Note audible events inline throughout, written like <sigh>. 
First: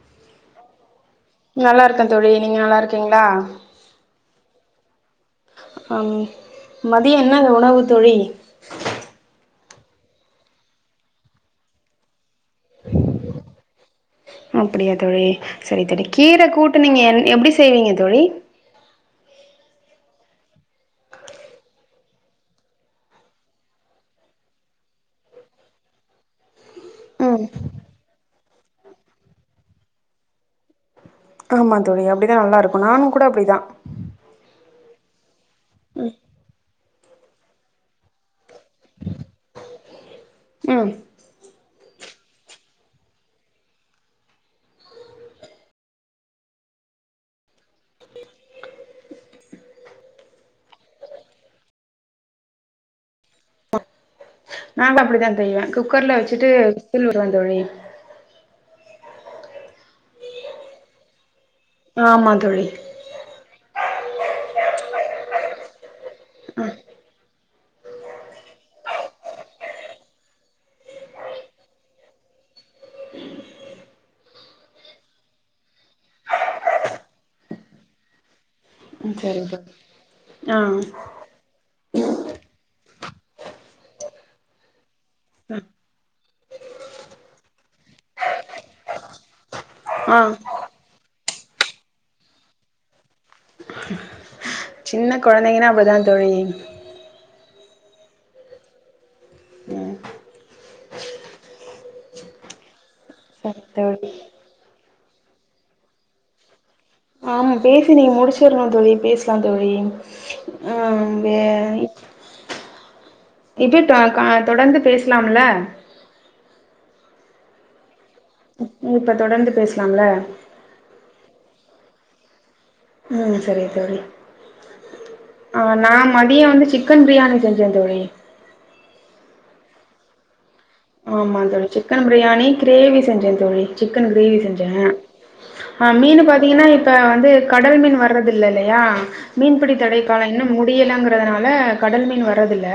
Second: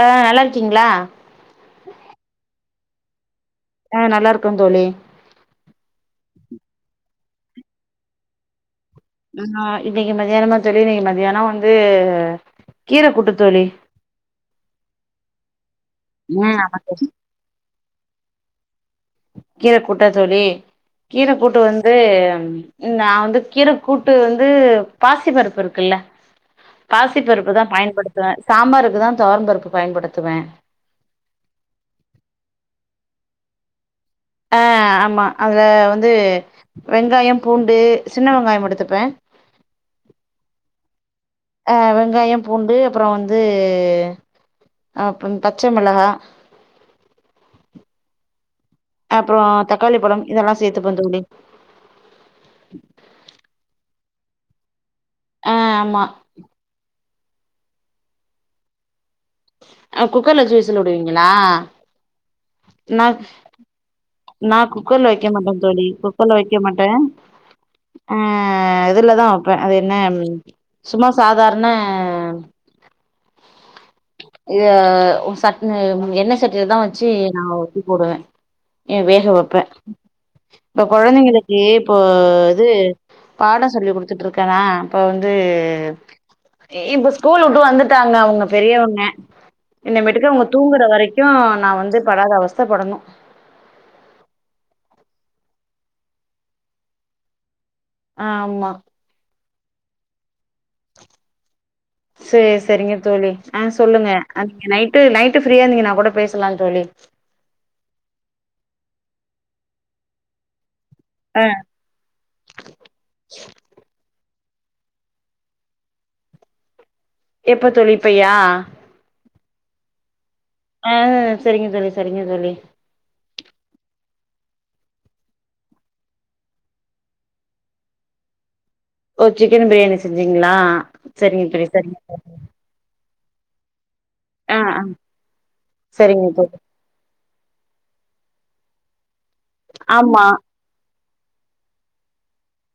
ஆ நல்லா இருக்கீங்களா நல்லா இருக்கே தோழி நீங்க நல்லா இருக் ங்களா நல்லா இருக்குறோ தோழி ஆ மதியம் என்ன உணவு தோழி ஆ இன்னைக்கு மத்தியானமா தோழி இன்னைக்கு மத்தியான வந்து கீர கூட்டு தோழி அப்படியா தோழி சரி ழோழி கீர ம் ஆமா கூட்டு நீங்க எப்படி செய்வீங்க தோழி கீர கூூட்ட தோழி கீர கூூட்டு வந்து நா வந்து கீர கூூட்டு வந்து பாசி பருப்பு இருக்குல்ல ம் பாசிப்பருப்பு தா பயன்படுத்துவ சாம்பாருக்கு தா தோர பருப்பு பயன்படுத்துவ ஆமா தோழி அப்படிதா நல்லா இருக்கு நானு கூட அப்படிதா ஆ ஆமா அதுல வந்து ம் வெங்காய பூண்டு சின்ன வெங்காய மட்டு எடுத்துப்பே ம் ஆ வெங்காயம் பூண்டு அப்புறோ வந்து அப்புன் பச்ச மெளகா அப்றோ தக்காளி பழம் இதெல்லா சேத்துப்பன் தோழி நாங்ளு அப்டித்தா ஆ செய்வோ ஆமா குக்கர்ல வச்சுட்டு விசில் உடுவேன் தோழி அ குக்கர்ல வச்சி விசில் உடுவிங்களா ஆமா தோழி நா குக்கர்ல வெக்க மாட்டே தோழி குக்கர்ல வெக்க மாட்டே ஆ இதுலதா வப்பேன் அது என்ன சும்மா சாதார்ண இதூ சட் எண்ண சட்டிலதா வச்சி நா உத்தி போடுவே எ ம் வேஹக சரி வெப்பே தோழி ஆ இப்ப கொழந்தைங்குளுக்கு இப்போ இது பாடம் சொல்லி குடுத்துட்டுருக்கனா இப்போ வந்து இப்ப ஸ்கூல் உட்டு வந்துட்டாங்க அவுங்க பெரியவங்க இன்னே ஆ மேட்டுக்கு அவுங்க தூங்குற வரைக் கு நா வந்து படாத அவஸ்த படனும் சின்ன கொழந்தைங்கன்னா அப்டிதா தோழி ஆமா. சேர் சேரிங்க தோழி சரி ஆ தோழி சொல்லுங்க நீங்க நைட்டு நைட்டு ஃப்ரியாந்திங்கனா கூட பேசலாம் தோழி ஆமா பேசி நீங் முடிச்சிற்லா தோழி பேஸ்லாம் தோழி ஆ வே ஆ இப்பிட்டான் ஆ தொடந்து பேசலாம்ல எப்ப தோழி இப்பயா பேஸ்லாம்ல ஆ செரிங்க தோழி செரிங்க தோழி ஊம் செரிங் தோழி ஆ நா மதியோ வந்து சிக்கன் பிரியாணி செஞ்சேன் தோழி ஓ சிக்கன் பிரியாணி செஞ்சிங்களா ஆமா தோழி சிக்கன் ப்ரியாணி க்ரேவி செஞ்சேன் தோழி சிக்கன் க்ரேவி ஆ செஞ்சேன் ஆ ஆ மீன்னு சரிங்க தோழி பாத்திங்னா இப்ப வந்து கடல் மீன் வர்றது இல்லையா மீன்பிடி தடை ஆமா காலம் இன்னும் முடியலங் றதனால கடல் மீன் வரதில்ல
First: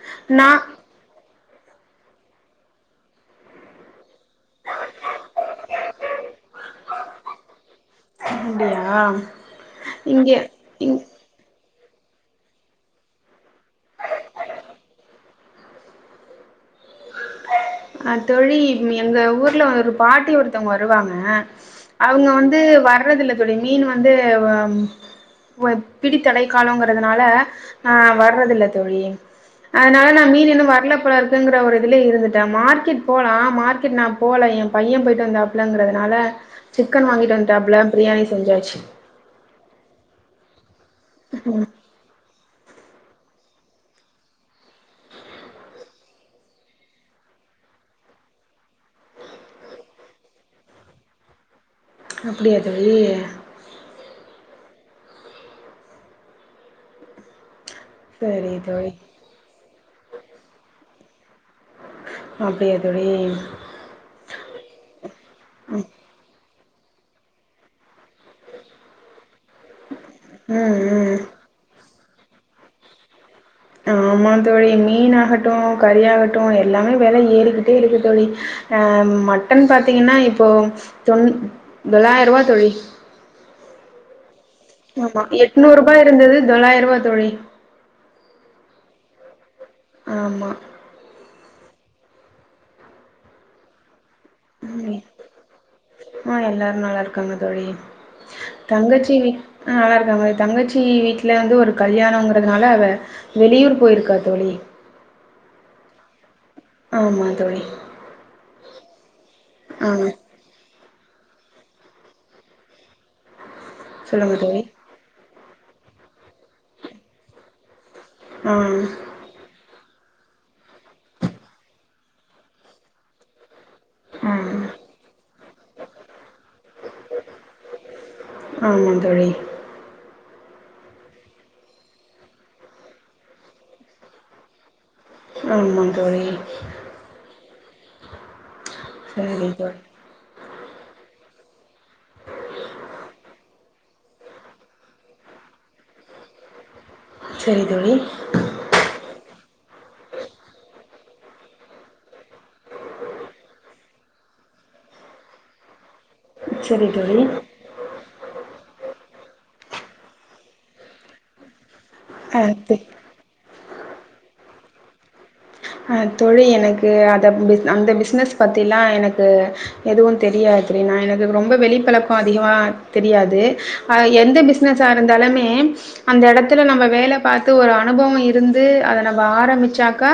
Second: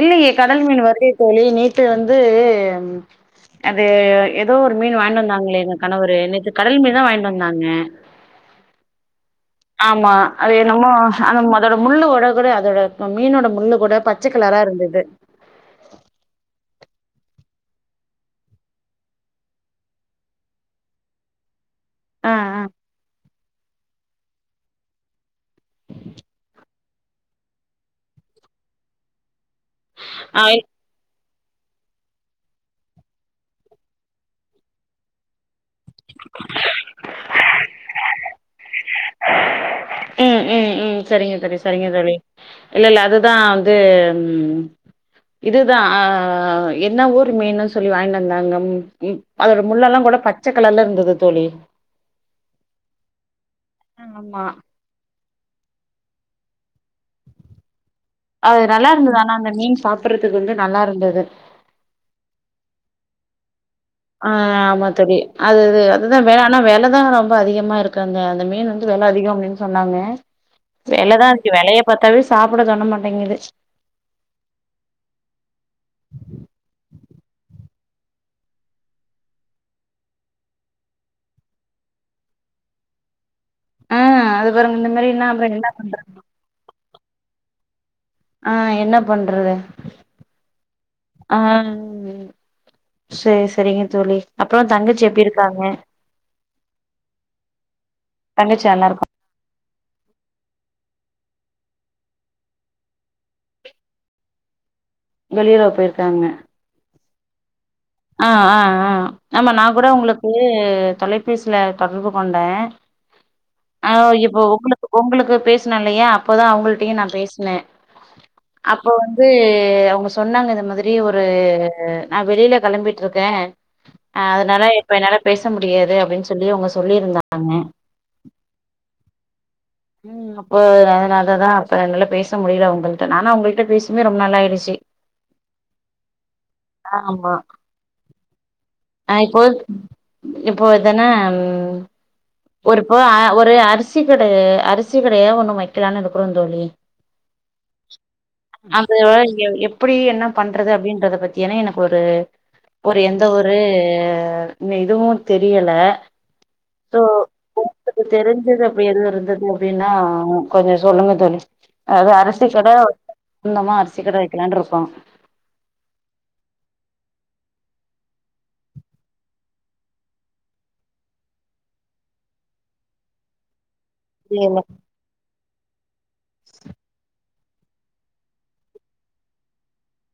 இல்லயே கடல் மீன் வருதே தோழி நேத் து வந்து அது எதோ ஒரு மீன் வாய்ன்னு வந்தாங்லே எங்க கணவரு நேத்து கடல் மீன் தான் வாய்ன்ட்டு வந்தாங்க அப்டியா ஆமா இங்க அது என்னமோ இங் அந்த ம அதோட முள்ளு ஒட கூட அதோட மீனோட முள்ளு கூட பச்சக் கலாரா இருந்தது அ தோழி எங்க ஊர்ல ஒரு பாட்டி ஒருத்தவங்க வருவாங்க அவங்க ஆ வந்து வர்றதில்ல தோழி மீன் வாங் வந்து வம் வ பிடித்தலை காலோங்கர றதுனால ஆஹ வர்றதில்ல தோழி அதனால நா ஆ மீன் இன்னு வரல போல இருக் <unintelligible> தில்லே இருந்துட்டே மார்கெட் போலா மார்க்கெட் நான் போல என் பையன் போயிட்டு வந்த இல்லங்கிறதுனால சிக்கன் வாங்கிட்டு வந் டப்ள பிரியாணி செஞ்சாச்சு உம் உம் உம் செரிங்க தோழி செரிங்க தோழி இல்லல்ல அதுதா வந்து உம் இதுதா ஆ ஆ என்ன ஊர் மீனு சொல்லி வாங்கின்டு வந்தாங்க ம் ம் அதோட முள்ளெல்லாங்கூட பச்சகலர்ல இருந்தது தோழி அப்படியா தோழி ஆமா சரி அது நல்லா தோழி இருந்தது ஆனா அந்த மீன் சாப்படறதுக்கு வந்து நல்லா இருந்தது து அப்டியா தோழி ஆஹ ஆமா தோழி அதுது அதுதா வேனா ஆனா வெலதா ரொம்ப அதிகமா இருக்கு அந்த அந்த மீனு வந்து வெல அதிகோ அப்டின்னு சொன்னாங்க ம் ம் வெலதா ந்தி வெலையப் ப்பாத்தாவே சாப்பட தோண மாட்டேங்குது ஆமா தோழி. வெல ஏறிக்கிட்டே இருக்கு தோழி ஆ மட்டன் பாத்தீங்கன்னா இப்போ தொன் தொள்ளாயிருபா தோழி <unintelligible> ஆமா மாரின்னா அப்புறம் என்ன எட்நூரூபா இருந்தது தொள்ளாயிரூபா தோழி ஆ என்ன பண்றது ஆமா ஆ சரி சரிங்க தோழி அப்ரோ தங்கச்சி எப்டி இருக்காங்க ஆ எல்லாரு நல்லா இருக்காங்க தோழி நல்லா இருக்கா தங்கச்சி வீட் ஆ நல்லார்க்காங்க தோழி தங்கச்சி வீட்டுல வந்து ஒரு ஒரு கல்யாணோங்றதுனால அவ வெளியூர் போயிருக்கா தோழி வெளியூர் போயிருக்காங்க. ஆமா தோழி ஆ ஆ ஆ ஆமா நா கூட ஆ உங்குளுக்கு. தொலைபேசில தொடர்பு கொண்ட ஆ சொல்லுங்க இப்போ தோழி. உங்குளுக்கு உங்குளுக்கு பேசனலையா அப்போதா அவுங்கள்டயோ நா பேஸ்ன ஆ. அப்ப வந்து அவுங்க சொன்னாங்க இது மாதிரி ஒரு நா வெளில கெளம்பிட்ருக்கே அ ஆ. அதனால இப்ப என்னால பேச முடியாது அப்டின்னு சொல்லி அவுங்க சொல்லியிருந்தாங்க. ஆமா தோழி. ம் அப்போ அதுனாலதா அப்ப என்னால பேச முடியுல உங்கள்ட்டா நானா உங்கள்ட்டா பேசியுமே ரொம்ப நாளாயிடுச்சு ஆமா தோழி அ சரி இப்போத் தோழி. இப்போ இத என்னே அ ஒருப்ப ஒரு அரிசி கட அரிசி கடையா ஒண்ணு வைக்கலான்னு இருக்கிறோ தோழி சரி தோழி அந்த எடோ இங்க எப் அப்டி என்ன பண்றது அப்டின்றத பத்தியான எனக்கு ஒரு ஒரு எந்த ஒரு இதுவும் தெரியுல சரி தோழி உங்குளுக்கு தெரிஞ்சது அப்ப என்ன இருந்து தெர்ஞ்சவுங்ளுக்கு அப்டீனா கொஞ்ஜோ சொல்லுங்க தோழி அது அ அரிசி கட சொந்தமா அரிசி சீக்கரோ வெக்கலான்ருக்கோ அஹ் தொழில் எனக்கு அத அந்த பிசினஸ் பத்தி எல்லா எனக்கு எதுவும் தெரியாது எனக்கு ரொம்ப வெளிப்பழக்கம் அதிகமா தெரியாது அ எந்த ம் பிஸ்னஸா இருந்தாலுமே அந்த இடத்துல நம்ம வேல பாத்து ஒரு அனுபவோ இருந்து அத நம்ம ஆரம்பிச்சாக்கா...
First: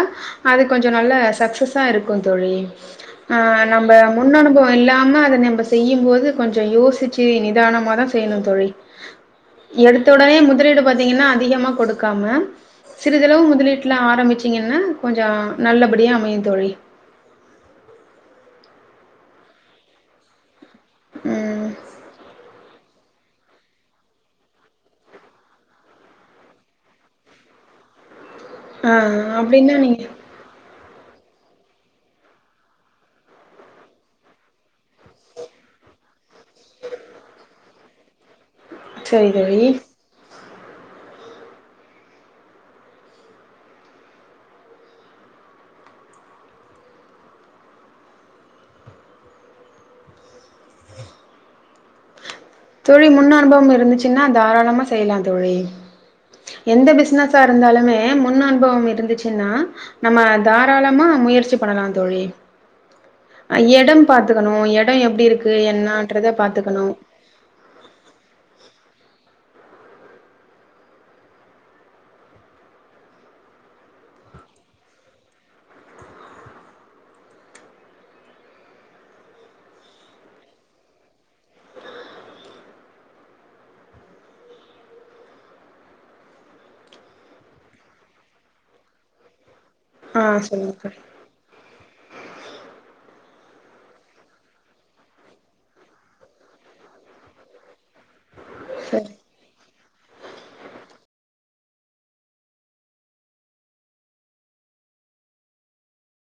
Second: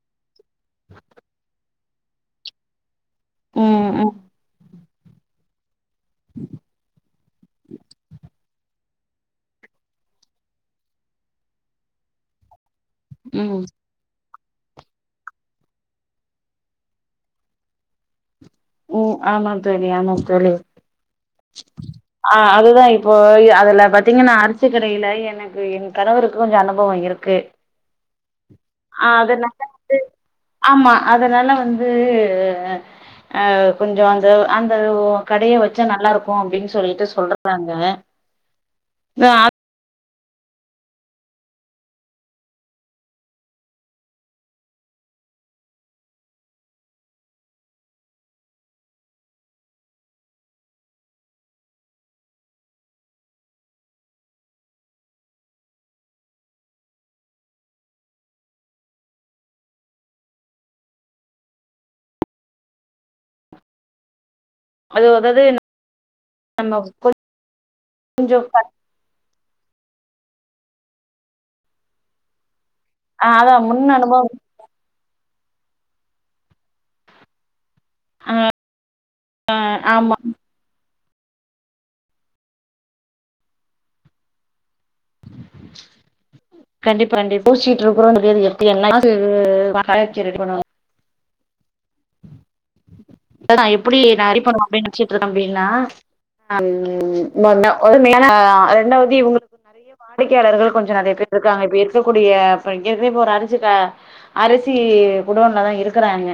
அது கொஞ்ஜோ நல்ல சக்சஸ்ஸா இருக்கோ தோழி ஆஹ் நம்ம ம் முன் அனுபவோ இல்லாம அ அத செய்யும்போது கொஞ்ஜோ யோசிச்சீ நிதானமா தா செய்யணும் தோழி எடுத்த உடனே முதலீடு பாத்தீங்கன்னா அதிகமா கொடுக்காம சிறிதளவு ம் முதலிட்ல ஆரம்பிச்சி ீங்கன்னா... கொஞ்ஜோ நல்லபடியா அமையு தோழி உம் ஆமா தோழி ஆமா தோழி ம் ஆ அது -போ இப்போ அதுல பாத்தீங்கன்னா அரிசு கடையில எனக்கு என் கணவருக்கு கொஞ்சம் அனுபவம் இருக்கு ஆ அதனால அப்டின்னா அது நீங்க ஆமா அதனால வந்து அவ் கொஞ்சம் அந்த அந்த ஓ கடைய வச்சா நல்லா இருக்கும் அப்டின்னு சொல்லிட்டு சொல்றாங்க அ சேரி தோழி தொழில் முன் அனுபவம் இருந்துச்சுன்னா தாராளமா செய்யலா தோழி எந்த பிசினஸா இருந்தாலுமே முன் அனுபவம் இருந்துச்சுன்னா நம்ம தாராளமா முயற்சி பண்ணலா தோழி எடம் ப -துக்கணும், எடம் அது எப்டி அதாவது இருக்கு என்னான்றத பாத்துக்கணும் கொஞ்சோ பர் ஆ அதா முன்ன அனுபவம் இருக்கா ஆஹ் ஆ ஆமா ம் கண்டிப்பா கண்டிப்பா ப்ளூ ஷீட் ப்ரோக்ராமுக்கு எது எப்ப என்னதா செய்யறது பா, ஆஹ் சொல்லுங்கா இப்ப நா எப்படி நா ரெடி பண்ணுவேன் அப்படின்னு நெனச்சிட்டு இருந்தேன் தம்பின்ன அது உ <unintelligible> ஆ சரி ரெண்டாவது இவங்களுக்கு <inaudible> வாடிக்கையாளர்கள் கொஞ்சம் நெறைய பேர் இருக்காங்க இப்ப இருக்கக்கூடிய இப்ப <unintelligible> அரிசி கா அரிசி குடோன்ல தா இருக்கிறாங்க